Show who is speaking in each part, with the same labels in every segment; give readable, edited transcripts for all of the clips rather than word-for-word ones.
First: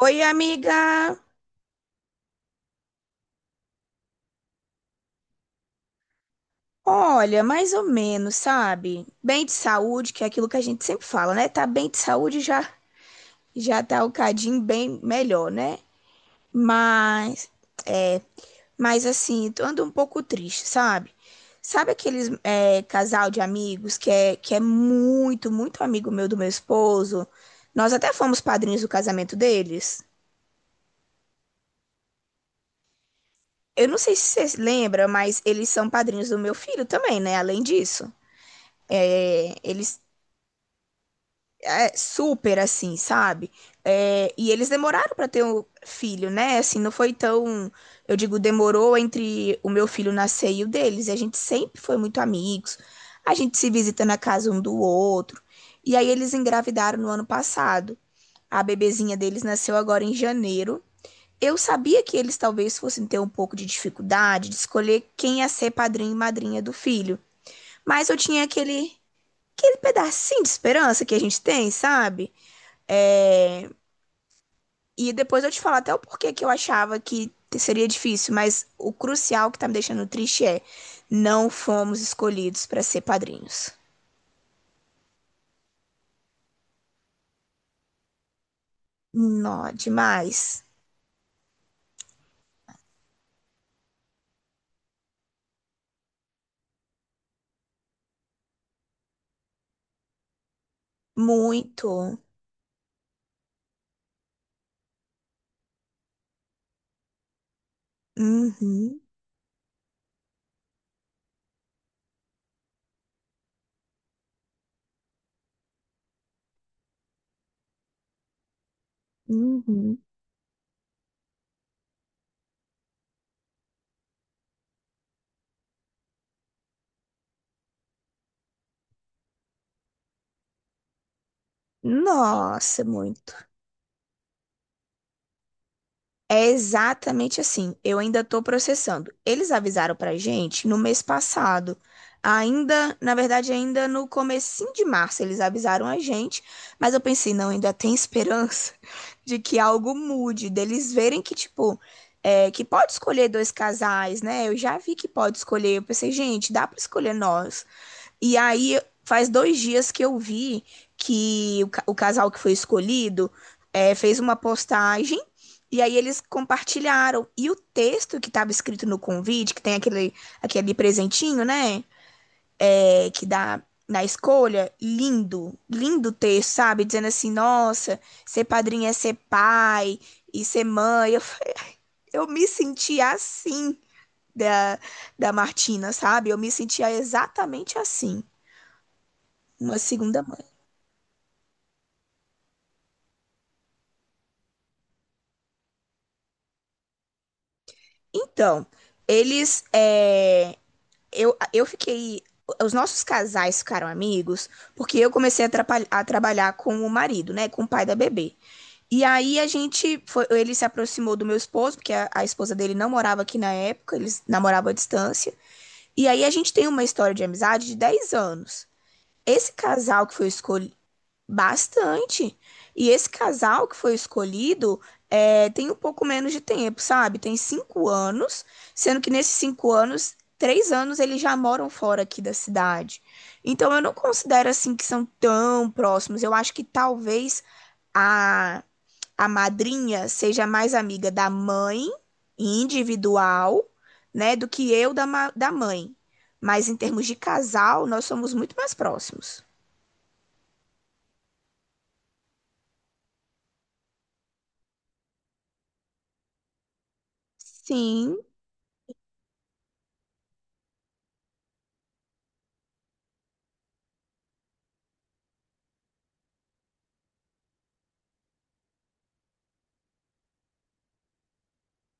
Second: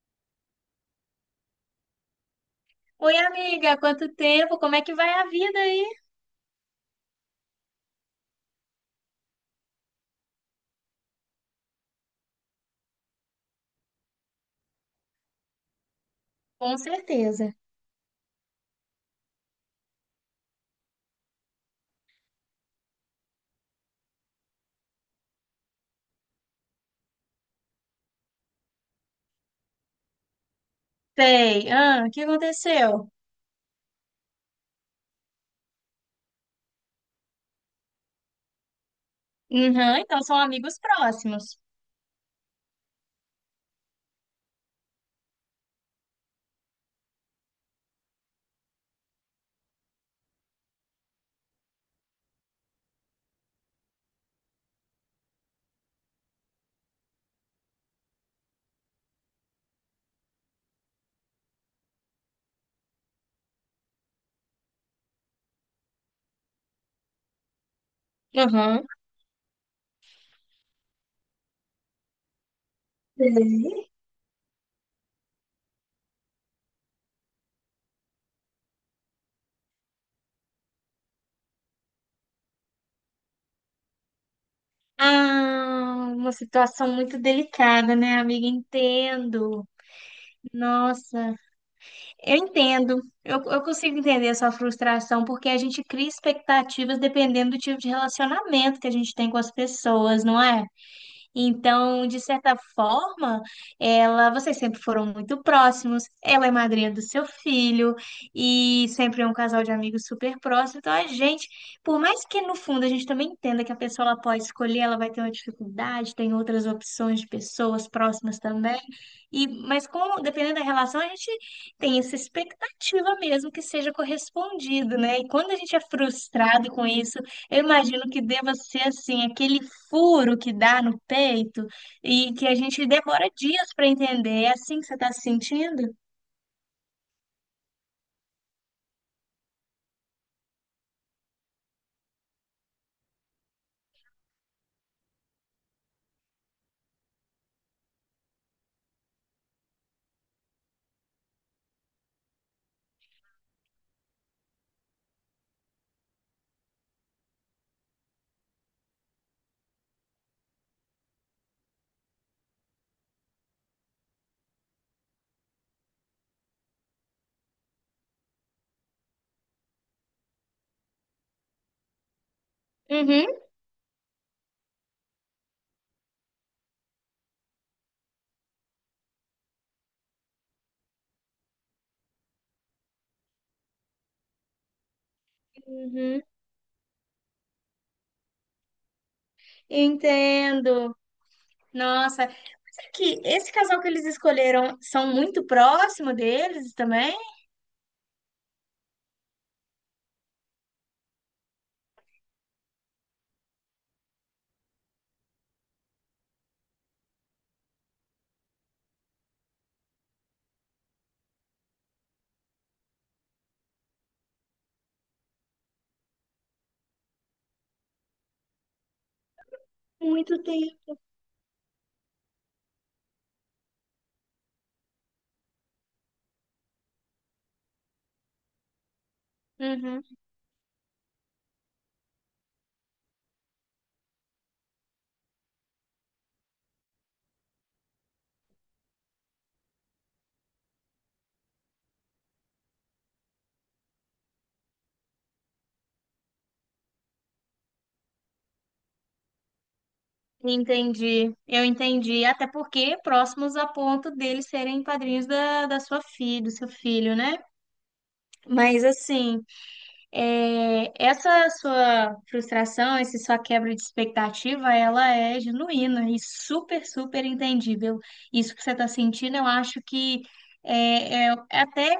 Speaker 1: Oi, amiga.
Speaker 2: Oi, amiga, quanto tempo? Como é que vai a vida aí?
Speaker 1: Olha, mais ou menos, sabe? Bem de saúde, que é aquilo que a gente sempre fala, né? Tá bem de saúde já tá o cadinho bem melhor, né?
Speaker 2: Com
Speaker 1: Mas
Speaker 2: certeza.
Speaker 1: é, mas assim, tô ando um pouco triste, sabe? Sabe aqueles casal de amigos que é muito, muito amigo meu do meu esposo? Nós até fomos padrinhos do casamento deles.
Speaker 2: Sei. Ah, o que aconteceu?
Speaker 1: Eu não sei se você lembra, mas eles são padrinhos do meu filho também, né? Além disso, É,
Speaker 2: Uhum,
Speaker 1: eles
Speaker 2: então são amigos próximos.
Speaker 1: É, super assim, sabe? É, e eles demoraram pra ter um filho, né? Assim, não foi tão. Eu digo, demorou entre o meu filho nascer e o deles. E a gente sempre foi muito amigos. A gente se visita na casa um do outro. E aí eles engravidaram no ano passado. A bebezinha deles nasceu agora em janeiro. Eu sabia que eles talvez fossem ter um pouco de dificuldade de escolher quem ia ser padrinho e madrinha do filho. Mas eu tinha
Speaker 2: Uhum.
Speaker 1: aquele pedacinho de esperança que a gente tem, sabe? É,
Speaker 2: Sei.
Speaker 1: e depois eu te falo até o porquê que eu achava que seria difícil, mas o crucial que tá me deixando triste é não fomos escolhidos para ser padrinhos.
Speaker 2: Ah, uma situação muito delicada, né, amiga? Entendo.
Speaker 1: Nó, demais.
Speaker 2: Nossa, eu entendo. Eu consigo entender a sua frustração, porque a gente cria expectativas dependendo do tipo de relacionamento que a gente tem com as pessoas, não é? Então,
Speaker 1: Muito.
Speaker 2: de certa forma, ela, vocês sempre foram muito próximos. Ela é madrinha do seu filho e
Speaker 1: Uhum,
Speaker 2: sempre é um casal de amigos super próximo. Então, a gente, por mais que no fundo a gente também entenda que a pessoa ela pode escolher, ela vai ter uma dificuldade, tem outras opções de pessoas próximas também. E, mas
Speaker 1: uhum.
Speaker 2: com, dependendo da relação, a gente tem essa expectativa mesmo que seja correspondido, né? E quando a gente é frustrado com isso, eu imagino que deva ser assim, aquele furo que dá no peito e que a
Speaker 1: Nossa,
Speaker 2: gente demora
Speaker 1: muito.
Speaker 2: dias para entender. É assim que você está se sentindo?
Speaker 1: É exatamente assim. Eu ainda estou processando. Eles avisaram para gente no mês passado. Ainda, na verdade, ainda no comecinho de março eles avisaram a gente, mas eu pensei, não, ainda tem esperança de que algo mude, deles verem que, tipo, que pode escolher dois casais, né? Eu já vi que pode escolher. Eu pensei, gente, dá para escolher nós. E aí, faz dois dias que eu vi que o casal que foi escolhido fez uma postagem e aí eles compartilharam. E o texto que estava escrito no convite, que tem aquele presentinho, né? É, que
Speaker 2: Uhum,
Speaker 1: dá na escolha, lindo, lindo texto, sabe? Dizendo assim, nossa, ser padrinho é ser pai e ser mãe. Eu me senti assim da, da Martina,
Speaker 2: uhum,
Speaker 1: sabe? Eu me sentia exatamente assim, uma segunda mãe.
Speaker 2: entendo. Nossa, que esse casal que eles escolheram são muito próximo deles também?
Speaker 1: Então, eles. é, eu fiquei. Os nossos casais ficaram amigos porque eu comecei a trabalhar com o marido, né? Com o pai da bebê. E aí a gente foi, ele se aproximou do meu esposo, porque a esposa dele não morava aqui na época, eles namoravam à distância. E aí a gente tem uma história de amizade de 10 anos. Esse casal que foi
Speaker 2: Muito
Speaker 1: escol
Speaker 2: tempo.
Speaker 1: Bastante. E esse casal que foi escolhido tem um pouco menos de tempo, sabe? Tem 5 anos, sendo que nesses cinco
Speaker 2: Uhum,
Speaker 1: anos, 3 anos eles já moram fora aqui da cidade. Então eu não considero assim que são tão próximos. Eu acho que talvez a, a madrinha seja mais amiga da mãe individual, né, do que eu da mãe. Mas em termos de casal, nós somos muito mais próximos.
Speaker 2: entendi, eu entendi. Até porque próximos a ponto deles serem padrinhos da, da sua filha, do seu filho, né?
Speaker 1: Sim.
Speaker 2: Mas assim. É, essa sua frustração, essa sua quebra de expectativa, ela é genuína e super, super entendível. Isso que você está sentindo, eu acho que é até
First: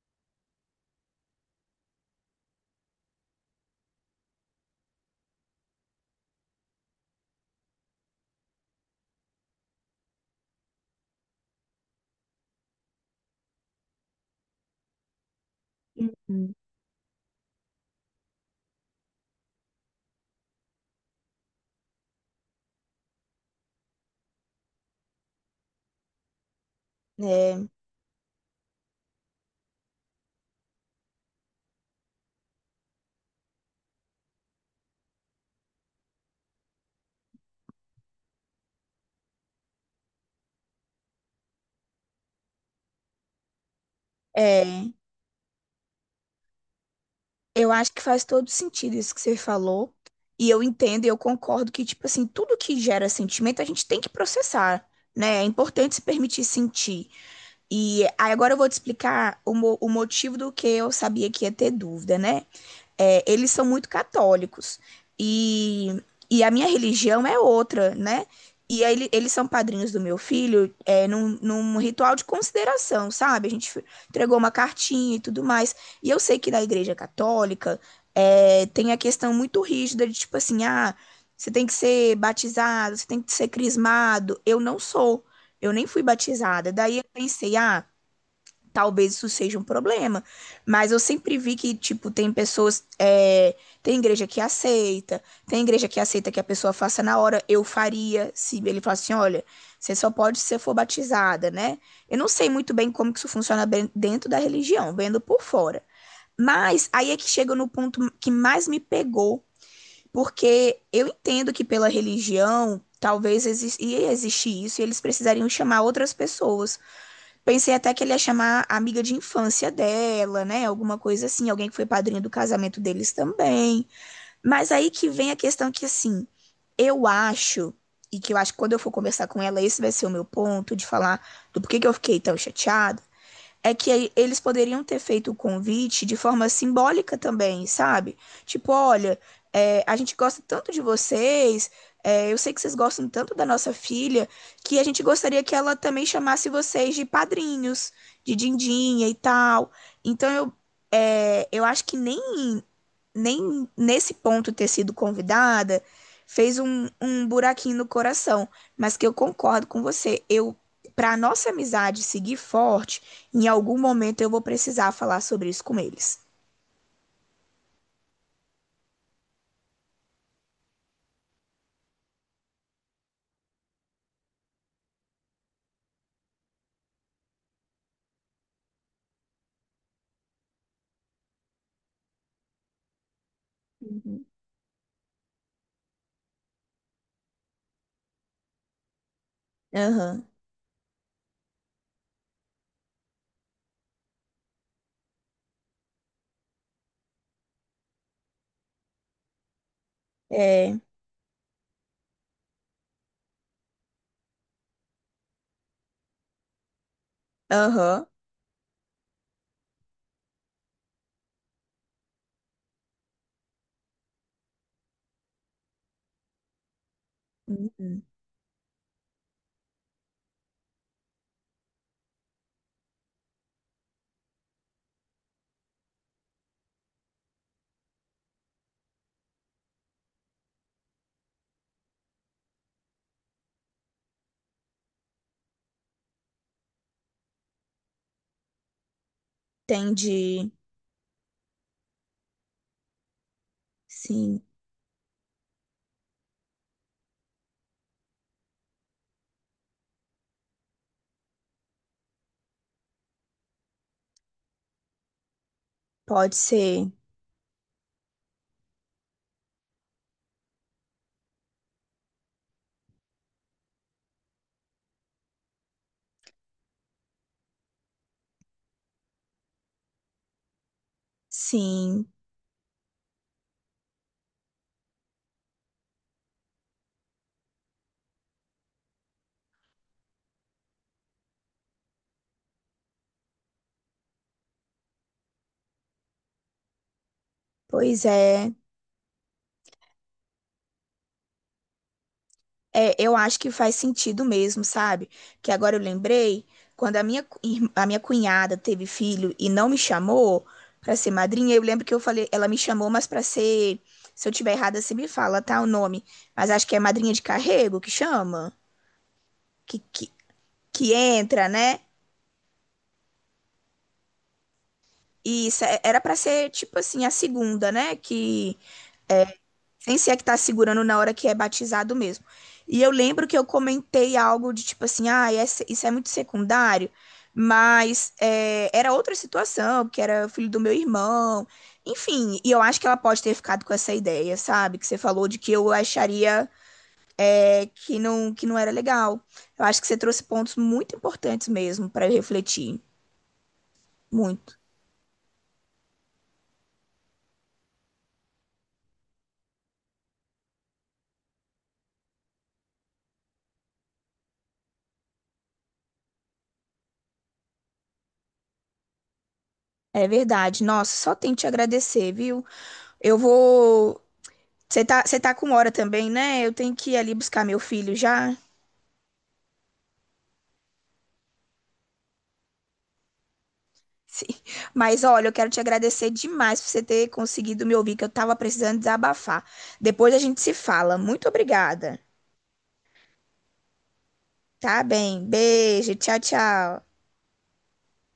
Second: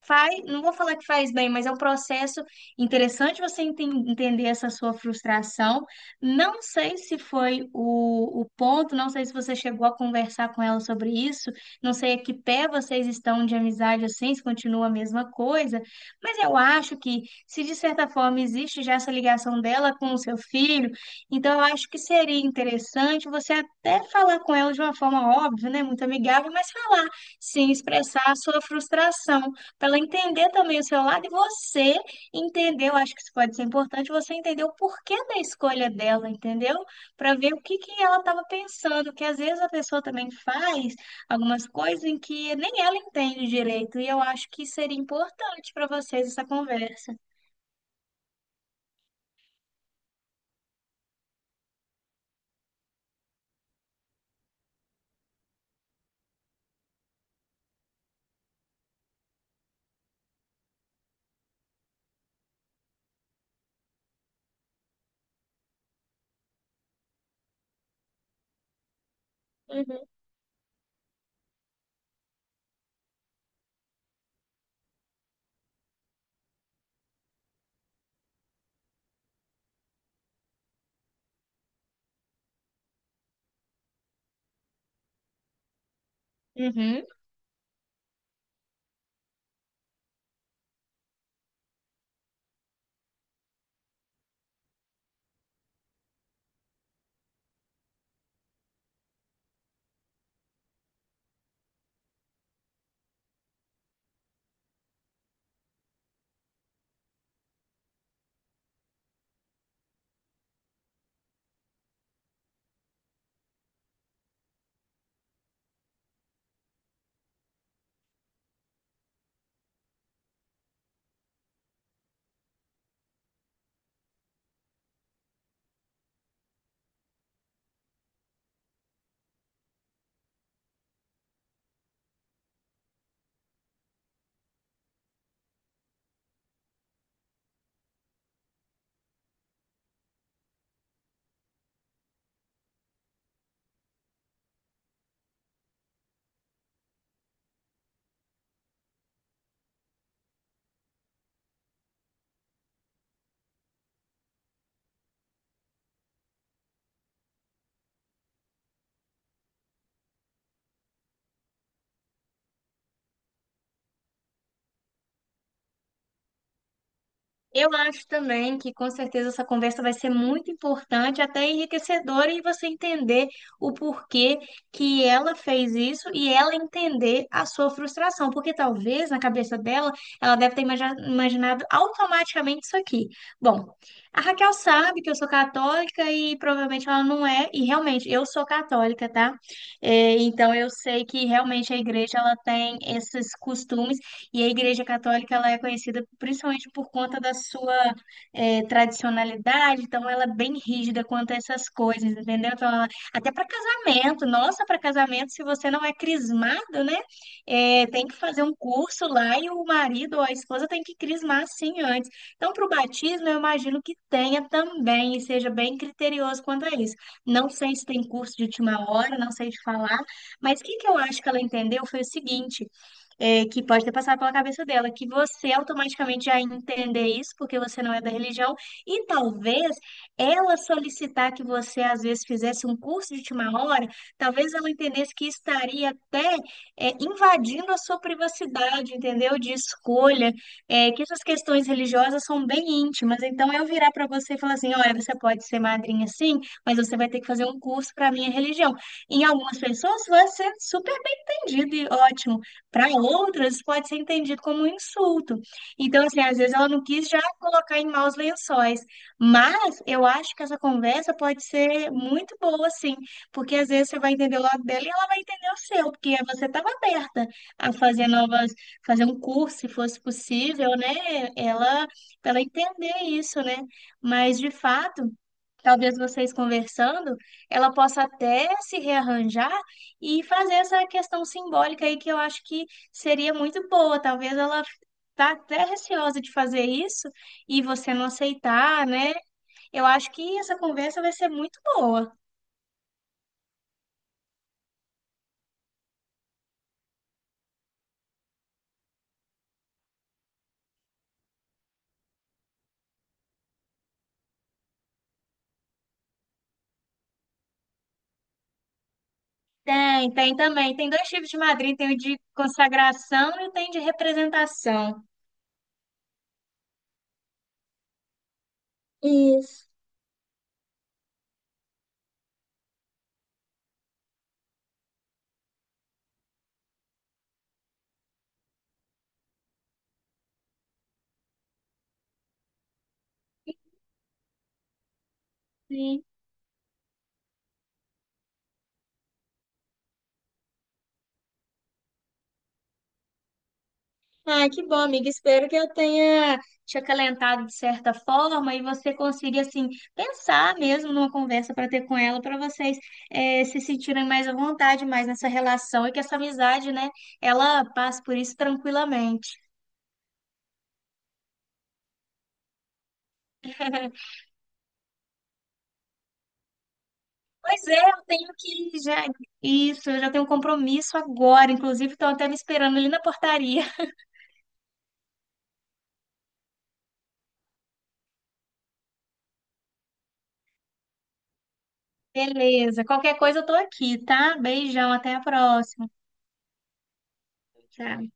Speaker 2: faz, não vou falar que faz bem, mas é um processo interessante você entender essa sua frustração. Não sei se foi o ponto, não sei se você chegou a conversar com ela sobre isso, não sei a que pé vocês estão de amizade assim, se continua a mesma coisa, mas eu acho que, se de certa forma existe já essa ligação dela com o seu filho, então eu acho que seria interessante você até falar com ela de uma forma óbvia, né, muito amigável, mas falar,
Speaker 1: É,
Speaker 2: sim, expressar a sua frustração. Para ela entender também o seu lado e você entender, eu acho que isso pode ser importante, você entender o porquê da escolha dela, entendeu? Para ver o que que ela estava pensando, que às vezes a pessoa também faz algumas coisas em que nem ela entende direito, e eu acho que
Speaker 1: é,
Speaker 2: seria importante para vocês essa conversa.
Speaker 1: eu acho que faz todo sentido isso que você falou. E eu entendo e eu concordo que, tipo assim, tudo que gera sentimento a gente tem que processar, né? É importante se permitir sentir. E aí agora eu vou te explicar o motivo do que eu sabia que ia ter dúvida, né? É, eles são muito católicos. E, e a minha religião é outra, né? E aí, eles são padrinhos do meu filho num ritual de consideração, sabe? A gente entregou uma cartinha e tudo mais. E eu sei que na igreja católica tem a questão muito rígida de tipo assim, ah, você tem que ser batizado, você tem que ser crismado. Eu não sou, eu nem fui batizada. Daí eu
Speaker 2: Uhum.
Speaker 1: pensei, ah, talvez isso seja um problema. Mas eu sempre vi que, tipo, tem pessoas. Tem igreja que aceita, tem igreja que aceita que a pessoa faça na hora. Eu faria se ele falasse assim: olha, você só pode se você for batizada, né? Eu não sei muito bem como que isso funciona dentro da religião, vendo por fora. Mas aí é que chega no ponto que mais me pegou, porque eu entendo que pela religião. Talvez ia existir isso e eles precisariam chamar outras pessoas. Pensei até que ele ia chamar a amiga de infância dela, né? Alguma coisa assim, alguém que foi padrinho do casamento deles também. Mas aí que vem a questão que, assim, eu acho, e que eu acho que quando eu for conversar com ela, esse vai ser o meu ponto de falar do porquê que eu fiquei tão chateada é que eles poderiam ter feito o convite de forma simbólica também, sabe? Tipo, olha, a gente gosta tanto de vocês, é, eu sei que vocês gostam tanto da nossa filha, que a gente gostaria que ela também chamasse vocês de padrinhos, de dindinha e tal. Então eu acho que nem nesse ponto ter sido convidada fez um buraquinho no coração, mas que eu concordo com você. Eu, para nossa amizade seguir forte, em algum momento eu vou precisar falar sobre isso com eles.
Speaker 2: Eu acho também que com certeza essa conversa vai ser muito importante, até enriquecedora, e você entender o porquê que ela fez isso e ela entender a sua frustração, porque talvez na cabeça dela ela deve ter imaginado automaticamente isso aqui. Bom, a
Speaker 1: Uhum.
Speaker 2: Raquel sabe que eu sou católica e provavelmente ela não é, e realmente eu sou católica, tá? É,
Speaker 1: Aham.
Speaker 2: então eu sei que realmente a igreja ela tem esses costumes. E a Igreja Católica ela é conhecida principalmente por conta da sua tradicionalidade, então ela é bem
Speaker 1: É.
Speaker 2: rígida quanto a essas coisas, entendeu? Então, ela- até para casamento, nossa, para casamento, se você não é crismado, né?
Speaker 1: Aham.
Speaker 2: Tem que fazer um curso lá e o marido ou a esposa tem que crismar sim antes. Então, para o batismo, eu imagino que tenha também e seja bem criterioso quanto a isso. Não sei se
Speaker 1: Uhum.
Speaker 2: tem curso de última hora, não sei te falar, mas o que que eu acho que ela entendeu foi o seguinte é, que pode ter passado pela cabeça dela, que você automaticamente já entender isso, porque você não é da religião, e talvez ela solicitar que você, às vezes, fizesse um curso de última hora, talvez ela entendesse que estaria até é, invadindo a sua privacidade, entendeu? De escolha,
Speaker 1: Entendi.
Speaker 2: é, que essas questões religiosas são bem íntimas. Então, eu virar para você e
Speaker 1: Sim,
Speaker 2: falar assim: olha, você pode ser madrinha sim, mas você vai ter que fazer um curso para a minha religião. Em algumas pessoas vai ser super bem entendido e ótimo. Para outras, isso pode ser entendido como um insulto. Então, assim,
Speaker 1: pode
Speaker 2: às vezes ela não
Speaker 1: ser.
Speaker 2: quis já colocar em maus lençóis. Mas eu acho que essa conversa pode ser muito boa, assim, porque às vezes você vai entender o lado dela e ela vai entender o seu, porque você estava aberta a fazer novas, fazer um curso, se fosse possível, né? Ela,
Speaker 1: Sim,
Speaker 2: para ela entender isso, né? Mas de fato. Talvez vocês conversando, ela possa até se rearranjar e fazer essa questão simbólica aí que eu acho que seria muito boa. Talvez ela tá até receosa de fazer isso e você
Speaker 1: pois
Speaker 2: não
Speaker 1: é.
Speaker 2: aceitar, né? Eu acho que essa conversa vai ser muito boa.
Speaker 1: É, eu acho que faz sentido mesmo, sabe? Que agora eu lembrei, quando a minha cunhada teve filho e não me chamou pra ser madrinha, eu lembro que eu falei, ela me chamou, mas pra ser, se eu tiver errada, você me fala, tá, o nome. Mas acho que é madrinha de carrego que chama, que,
Speaker 2: Tem,
Speaker 1: que,
Speaker 2: tem também. Tem
Speaker 1: que
Speaker 2: dois tipos de
Speaker 1: entra,
Speaker 2: madrinha,
Speaker 1: né?
Speaker 2: tem o de consagração e tem o de representação.
Speaker 1: E isso era pra ser tipo assim a segunda, né? Que
Speaker 2: Isso.
Speaker 1: sem ser a que tá segurando na hora que é batizado mesmo. E eu lembro que eu comentei algo de tipo assim, ah, isso é muito secundário, mas era outra situação, porque era o filho do meu irmão. Enfim, e eu acho que ela pode ter ficado com essa ideia, sabe? Que você falou de que eu
Speaker 2: Sim.
Speaker 1: acharia que não era legal. Eu acho que você trouxe pontos muito importantes mesmo para eu refletir.
Speaker 2: Ah,
Speaker 1: Muito.
Speaker 2: que bom, amiga. Espero que eu tenha te acalentado de certa forma e você consiga, assim, pensar mesmo numa conversa para ter com ela, para vocês se sentirem mais à vontade, mais nessa relação e que essa amizade, né, ela passe por isso tranquilamente.
Speaker 1: É verdade. Nossa, só tenho que te agradecer, viu? Eu vou. Você tá com hora também, né? Eu tenho que ir ali buscar meu
Speaker 2: Pois é,
Speaker 1: filho
Speaker 2: eu tenho
Speaker 1: já.
Speaker 2: que já. Isso, eu já tenho um compromisso agora. Inclusive, estão até me esperando ali na portaria.
Speaker 1: Sim. Mas olha, eu quero te agradecer demais por você ter conseguido me ouvir, que eu tava precisando desabafar. Depois a gente se fala. Muito obrigada.
Speaker 2: Beleza, qualquer coisa eu tô aqui, tá?
Speaker 1: Tá
Speaker 2: Beijão, até a
Speaker 1: bem.
Speaker 2: próxima.
Speaker 1: Beijo. Tchau, tchau.
Speaker 2: Tchau.